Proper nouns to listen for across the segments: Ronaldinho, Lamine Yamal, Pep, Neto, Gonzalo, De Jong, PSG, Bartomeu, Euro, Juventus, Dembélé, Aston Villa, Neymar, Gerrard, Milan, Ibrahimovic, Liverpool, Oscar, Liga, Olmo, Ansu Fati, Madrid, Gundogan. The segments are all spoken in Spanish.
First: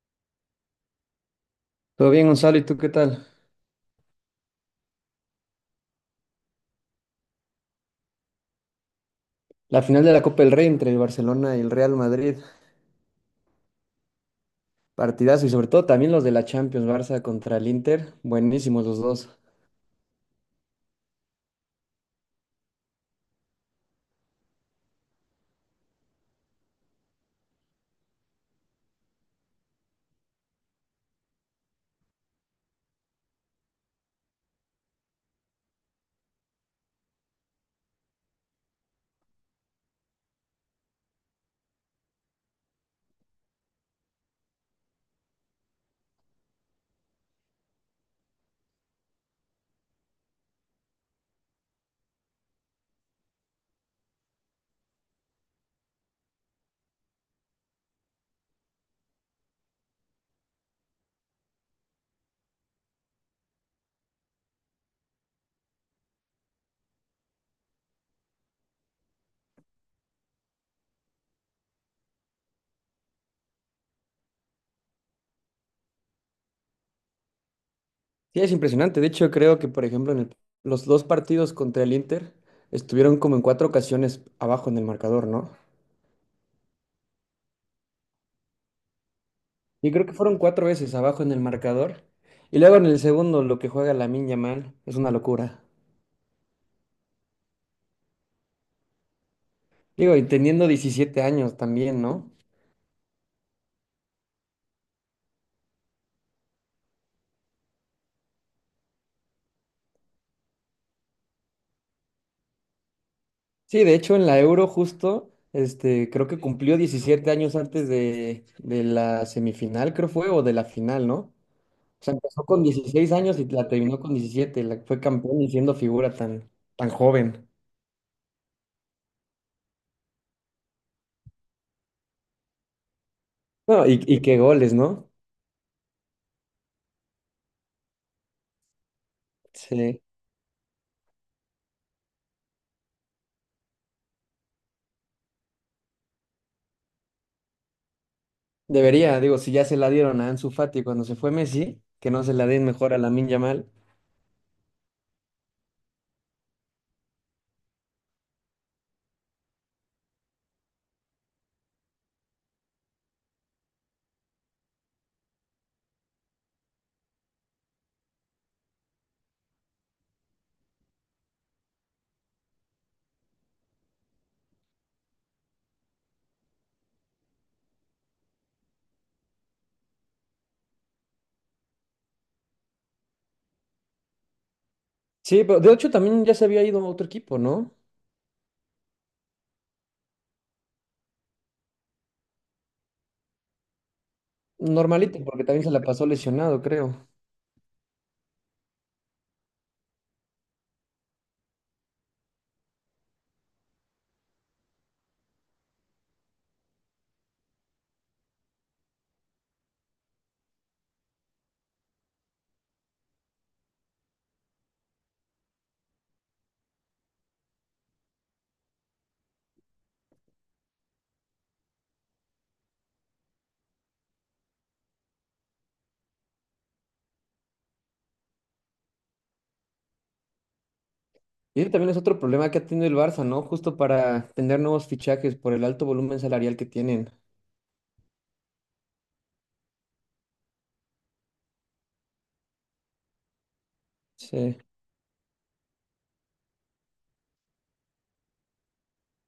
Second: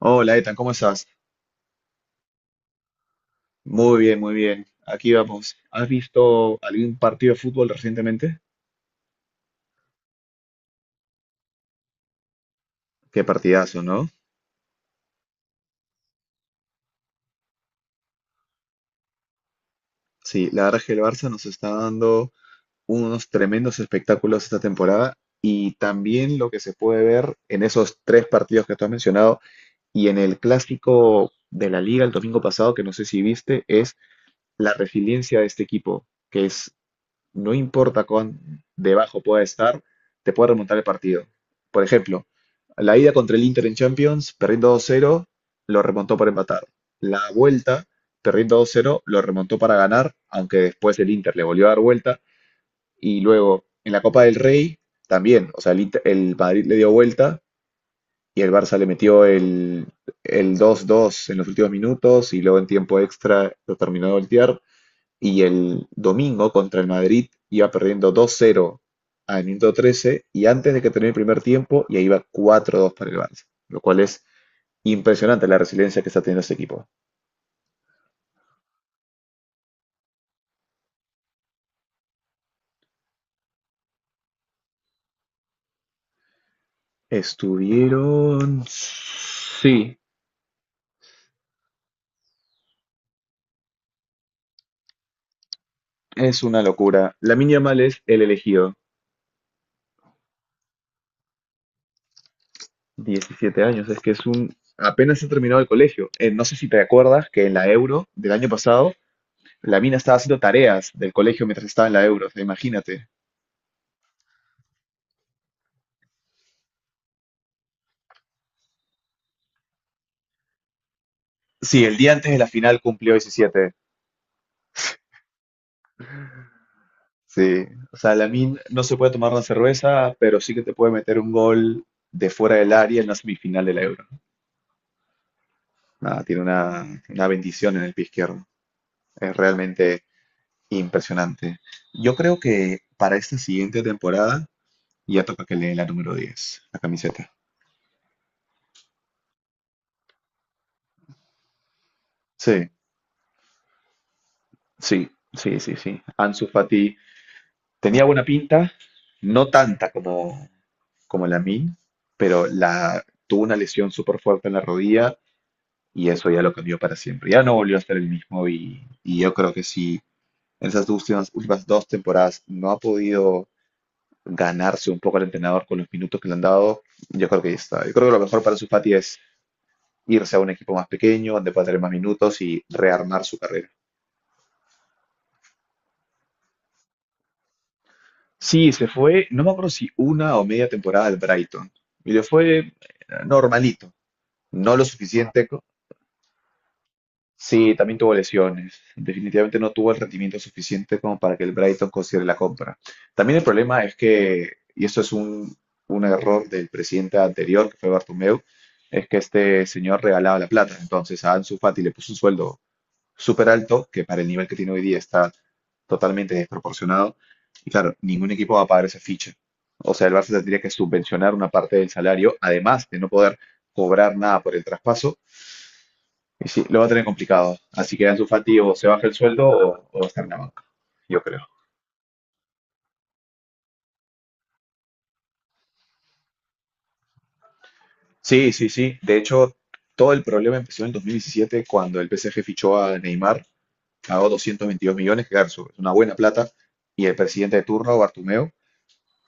Hola, Ethan, ¿cómo estás? Todo bien, Gonzalo, ¿y tú qué tal? Muy bien, muy bien. Aquí vamos. ¿Has visto algún partido de fútbol recientemente? La final de la Copa del Rey entre el Barcelona y el Real Madrid, Qué partidazo, ¿no? partidazo, y sobre todo también los de la Champions, Barça contra el Inter, buenísimos los dos. Sí, la verdad es que el Barça nos está dando unos tremendos espectáculos esta temporada y también lo que se puede ver en esos tres partidos que tú has mencionado y en el clásico de la Liga el domingo pasado, que no sé si viste, es la resiliencia de este equipo, que es no importa cuán debajo pueda estar, te puede remontar el partido. Por ejemplo, la ida contra el Inter en Champions, perdiendo 2-0, lo remontó para empatar. La vuelta, perdiendo 2-0, lo remontó para ganar, aunque después el Inter le volvió a dar vuelta. Y luego, en la Copa del Rey, también, o sea, el Madrid le dio vuelta y el Barça le metió el 2-2 en los últimos minutos y luego en tiempo extra lo terminó de voltear. Y el domingo contra el Madrid iba perdiendo 2-0 al minuto 13, y antes de que termine el primer tiempo ya iba 4-2 para el Barça, lo cual es impresionante la resiliencia que está teniendo este equipo. Sí, es impresionante. De hecho creo que por ejemplo en los dos partidos contra el Inter estuvieron como en cuatro ocasiones abajo en el marcador, ¿no? Estuvieron... Y Sí, creo que fueron cuatro veces abajo en el marcador. Y luego en el segundo lo que juega Lamine Yamal es una locura. es una locura. La Yamal es el elegido, Digo, y teniendo 17 años también, ¿no? 17 años, es que es un... Apenas ha terminado el colegio. No sé si te acuerdas que en la Euro del año pasado, la mina estaba haciendo tareas del colegio mientras estaba en la Euro, o sea, imagínate. Sí, de hecho en la Euro justo, este, creo que cumplió 17 años antes de la semifinal, creo fue, o de la final, ¿no? O Sí, el sea, día antes de empezó la con final 16 cumplió años y la 17. terminó con 17. La, fue campeón y siendo figura tan, tan joven. Sí, o sea, Lamine no se puede tomar una cerveza, pero sí que te puede meter un gol de fuera del área en la semifinal del No, Euro, ¿no? y qué goles, ¿no? Nada, tiene una bendición en el pie izquierdo. Es Sí. realmente impresionante. Yo creo que para esta siguiente temporada ya toca que le den la número 10, la camiseta. Debería. Digo, si ya se la dieron a Ansu Fati cuando se fue Messi, que no se la den Sí, mejor a Lamine Yamal. sí, sí, sí, sí. Ansu Fati tenía buena pinta, no tanta como, como Lamine, pero tuvo una lesión súper fuerte en la rodilla y eso ya lo cambió para siempre. Ya no volvió a ser el mismo, y yo creo que si en esas últimas, últimas dos temporadas no ha podido ganarse un poco al entrenador con los minutos que le han dado, yo creo que ya está. Yo creo que lo mejor para Fati es irse a un equipo más pequeño, donde pueda tener más minutos y rearmar su carrera. Sí, pero de hecho también ya se había ido a otro equipo, ¿no? Sí, se fue, no me acuerdo si una o media temporada al Brighton. Y le fue normalito, no lo Normalito, porque suficiente. también se la pasó lesionado, creo. Sí, también tuvo lesiones. Definitivamente no tuvo el rendimiento suficiente como para que el Brighton considere la compra. También el problema es que, y esto es un error del presidente anterior, que fue Bartomeu, es que este señor regalaba la plata. Entonces a Ansu Fati le puso un sueldo súper alto, que para el nivel que tiene hoy día está totalmente desproporcionado. Y claro, ningún equipo va a pagar esa ficha. O sea, el Barça tendría que subvencionar una parte del salario, además de no poder cobrar nada por el traspaso, y sí, lo va a tener complicado. Así que Ansu Fati o se baja el sueldo, o va a estar en la banca, yo creo. Y ese también es otro problema que ha tenido el Barça, ¿no? Justo para tener nuevos fichajes por el alto volumen salarial que tienen. Sí, sí, sí. De hecho, todo el problema empezó en el 2017 cuando el PSG fichó a Neymar, pagó Sí. 222 millones, que claro, es una buena plata, y el presidente de turno, Bartomeu,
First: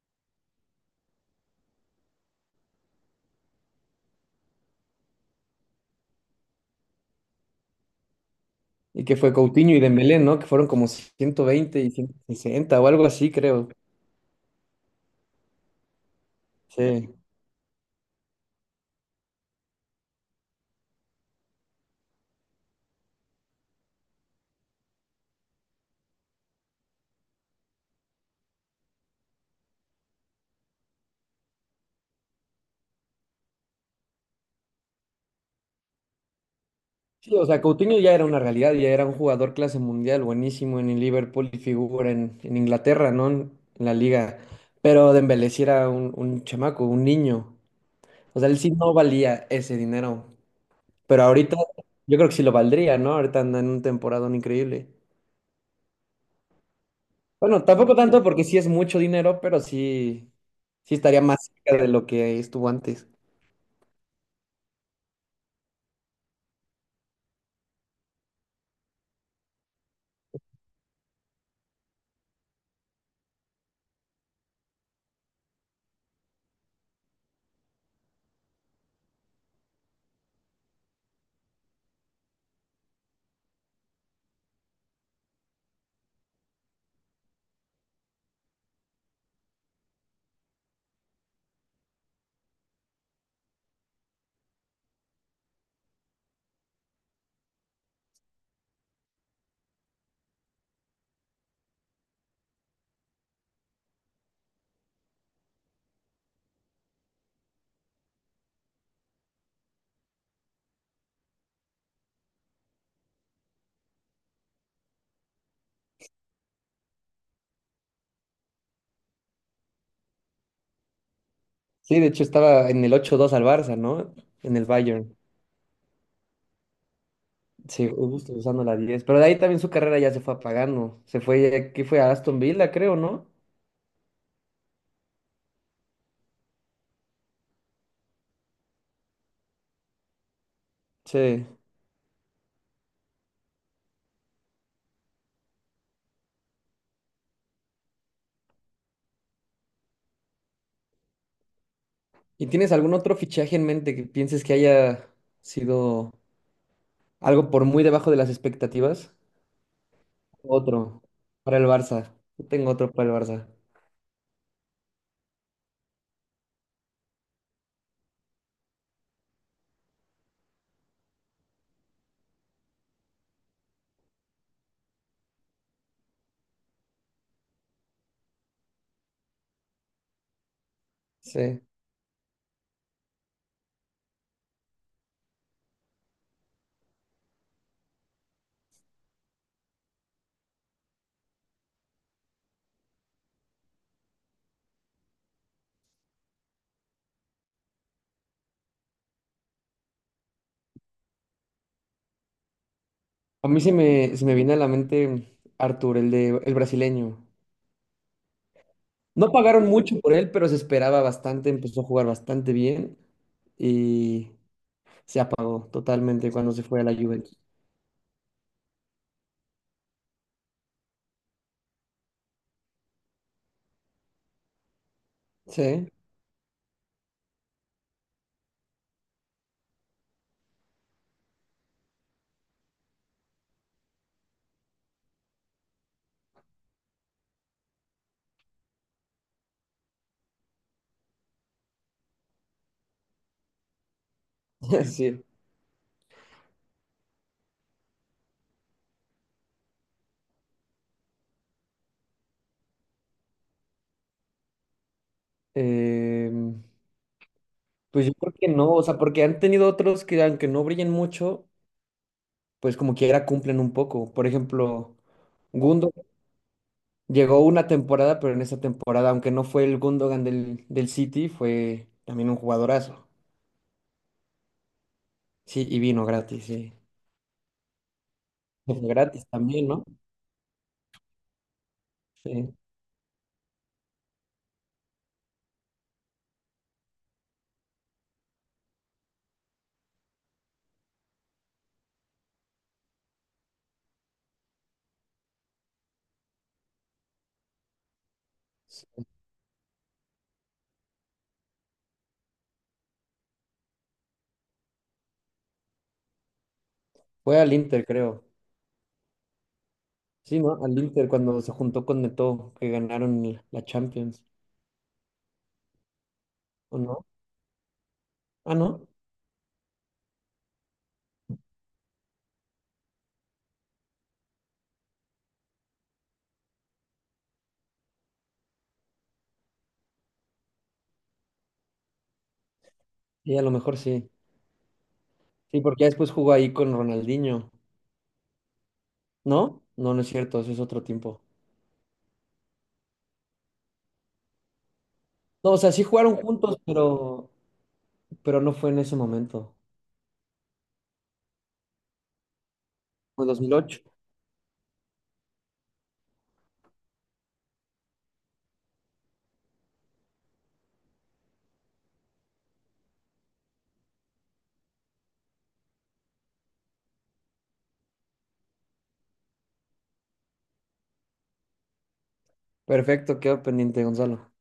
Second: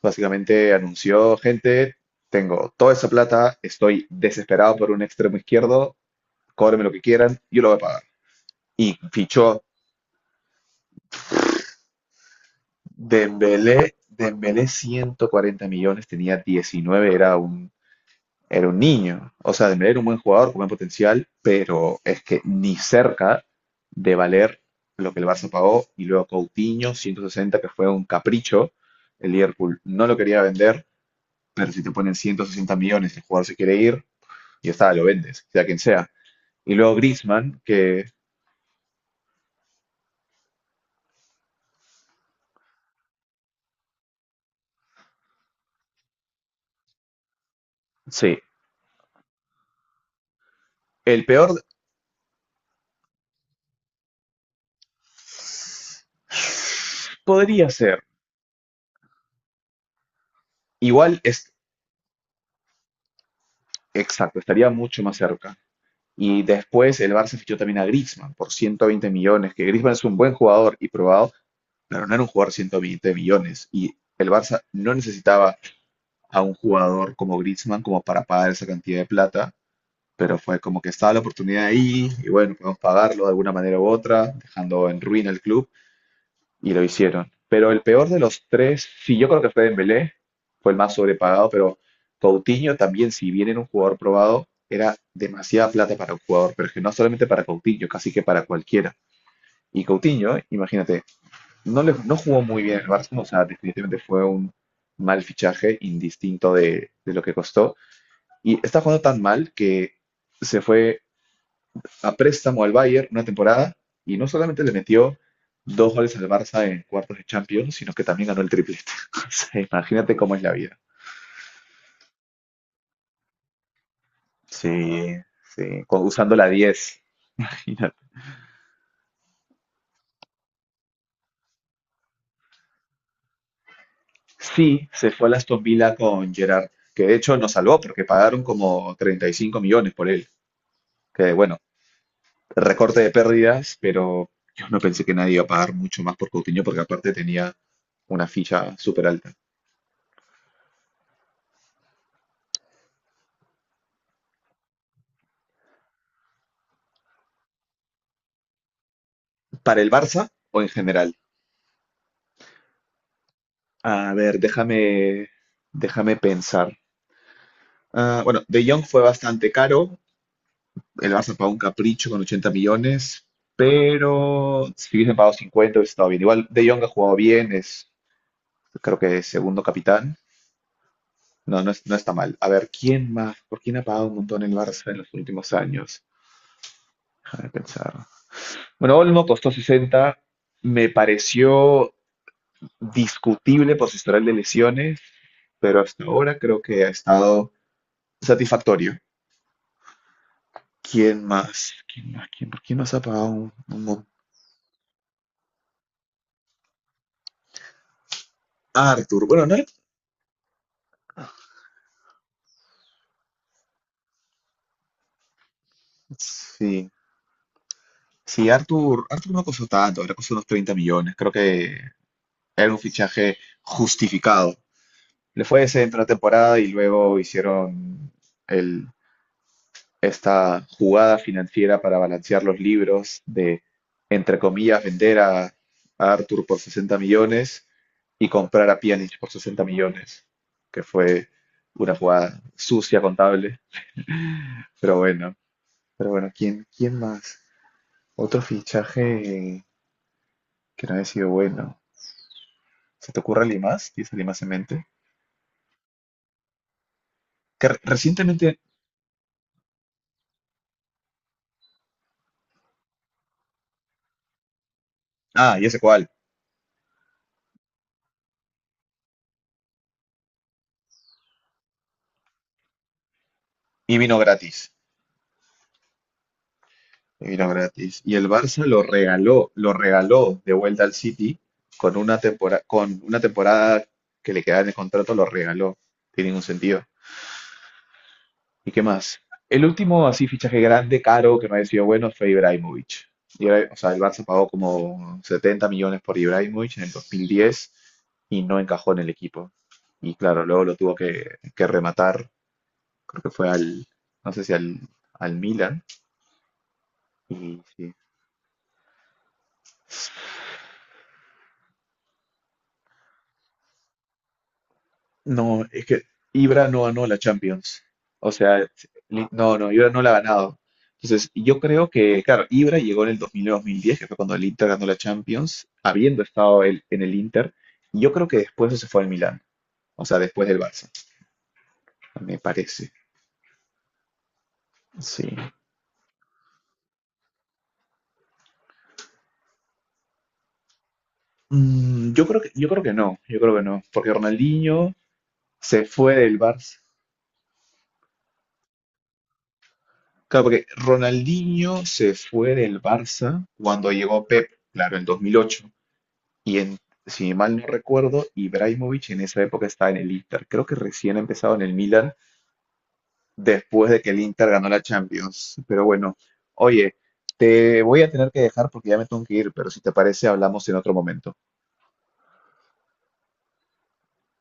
básicamente anunció: gente, tengo toda esa plata, estoy desesperado por un extremo izquierdo, cóbreme lo que quieran, yo lo voy a pagar. Y Y que fue fichó Coutinho y Dembélé, ¿no? Que fueron como 120 y 160 o algo así, creo. Dembélé. Dembélé 140 millones, tenía 19, Sí. Era un niño. O sea, Dembélé era un buen jugador con buen potencial, pero es que ni cerca de valer lo que el Barça pagó. Y luego Coutinho, 160, que fue un capricho. El Liverpool no lo quería vender, pero si te ponen 160 millones, el jugador se quiere ir, y está, lo vendes, sea quien sea. Y luego Sí, o Griezmann, sea, Coutinho que ya era una realidad, ya era un jugador clase mundial, buenísimo en el Liverpool y figura en Inglaterra, ¿no? En la liga. Pero Dembélé sí era un chamaco, un niño. sí, O sea, él sí no valía ese dinero. Pero el ahorita peor yo creo que sí lo valdría, ¿no? Ahorita anda en un temporadón increíble. Bueno, podría tampoco ser. tanto porque sí es mucho dinero, pero sí, sí Igual estaría más es cerca de lo que estuvo antes. exacto, estaría mucho más cerca. Y después el Barça fichó también a Griezmann por 120 millones, que Griezmann es un buen jugador y probado, pero no era un jugador de 120 millones. Y el Barça no necesitaba a un jugador como Griezmann como para pagar esa cantidad de plata, pero fue como que estaba la oportunidad ahí y bueno, podemos pagarlo de alguna manera u otra, dejando en ruina el club, y lo hicieron. Pero el peor de los tres, sí, yo creo que fue Dembélé, fue el más sobrepagado, pero Coutinho también, si bien era un jugador probado, era demasiada plata para un jugador, pero es que no solamente para Coutinho, casi que para cualquiera. Y Coutinho, imagínate, no, no jugó muy bien en el Barça, o sea, definitivamente fue un mal fichaje, indistinto de lo que costó. Y está jugando tan mal que se fue a préstamo al Bayern una temporada, y no solamente le metió dos goles al Barça en cuartos de Champions, sino que también ganó el triplete. O sea, imagínate cómo es la vida. Sí, de hecho estaba en el ocho dos al Barça, ¿no? En el Sí, Bayern. sí, usando la 10. Sí, Imagínate. justo usando la 10. Pero de ahí también su carrera ya se fue apagando. Se fue, ¿qué fue? A Aston Villa, creo, ¿no? Sí, se fue al Aston Villa con Gerrard, que de hecho nos salvó porque pagaron como 35 millones por él. Que Sí. bueno, recorte de pérdidas, pero yo no pensé que nadie iba a pagar mucho más por Coutinho porque aparte tenía una ficha súper alta. ¿Y tienes algún otro fichaje en mente que pienses que haya sido algo por muy debajo de las expectativas? ¿Para el Barça o en Otro general? para el Barça. Yo tengo otro para el Barça. A ver, déjame pensar. Ah, bueno, De Jong fue bastante caro. El Barça pagó un capricho con 80 millones, pero si hubiesen pagado 50, hubiese estado bien. Igual De Jong ha jugado bien, es creo que es segundo capitán. No, Sí. no, no está mal. A ver, ¿quién más? ¿Por quién ha pagado un montón el Barça en los últimos años? Déjame pensar. Bueno, Olmo costó 60. Me pareció discutible por su historial de lesiones, pero hasta ahora creo que ha estado satisfactorio. ¿Quién más? ¿Quién más? ¿Quién más ha pagado A un, mí un mon-. Se me viene a la mente Arthur, el de el brasileño. Arthur. No Bueno, no era-. pagaron mucho por él, pero se esperaba bastante, empezó a jugar bastante bien y se apagó totalmente cuando se fue a Sí. la Juventus. Sí, Arthur, Arthur no costó tanto, le costó unos 30 millones. Creo que era un fichaje justificado. Le fue Sí, decente una temporada, y luego hicieron el, esta jugada financiera para balancear los libros de, entre comillas, vender a Arthur por 60 millones y comprar a Pjanic por 60 millones, que fue una jugada sucia, contable. Pero sí. bueno, pero bueno, ¿quién, quién más? Otro fichaje que no haya sido bueno. ¿Se te ocurre alguien más? ¿Tienes alguien más en mente? Em, Que pues yo creo recientemente. que no, o sea, porque han tenido otros que aunque no brillen mucho, pues como quiera cumplen un poco. Por ejemplo, Ah, ya sé Gundogan cuál. llegó una temporada, pero en esa temporada, aunque no fue el Gundogan del City, fue también un jugadorazo. Y vino gratis. Sí, y vino gratis, sí. Y vino gratis. Y el Barça Gratis también, lo ¿no? regaló de vuelta al City, con una Sí. temporada, con una temporada que le quedaba en el contrato, lo regaló. Tiene ningún sentido. ¿Y qué más? El último así fichaje grande, caro, que me ha sido bueno fue Ibrahimovic. Ibra- o sea, el Barça pagó como 70 millones por Ibrahimovic en el 2010 y no encajó en el equipo. Y claro, luego lo tuvo que rematar, creo que fue al, no sé si al, Milan. Fue al Y Inter, sí, creo. Sí, ¿no? Al Inter cuando se juntó con Neto, que ganaron la Champions, no, es que Ibra ¿o no ganó no? la Champions. O Ah, sea, ¿no? No, no, Ibra no la ha ganado. Entonces, yo creo que, claro, Ibra llegó en el 2009-2010, que fue cuando el Inter ganó la Champions, habiendo estado él en el Inter. Y yo creo que después se fue al Milán. O sea, después del Barça, me parece. Sí, a lo mejor sí. Sí. Sí, porque ya después jugó ahí con Ronaldinho, ¿no? No, no es cierto, eso es otro tiempo. Mm, yo creo que no, yo creo que no. Porque Ronaldinho No, o sea, sí se fue jugaron del juntos, Barça. Pero no fue en ese momento. Claro, porque Ronaldinho se fue del Fue dos Barça mil ocho cuando llegó Pep, claro, en 2008. Y en, si mal no recuerdo, Ibrahimovic en esa época estaba en el Inter. Creo que recién ha empezado en el Milan después de que el Inter ganó la Champions. Pero bueno, oye, te voy a tener que dejar porque ya me tengo que ir, pero si te parece, hablamos en otro momento. Perfecto, quedó pendiente, Gonzalo.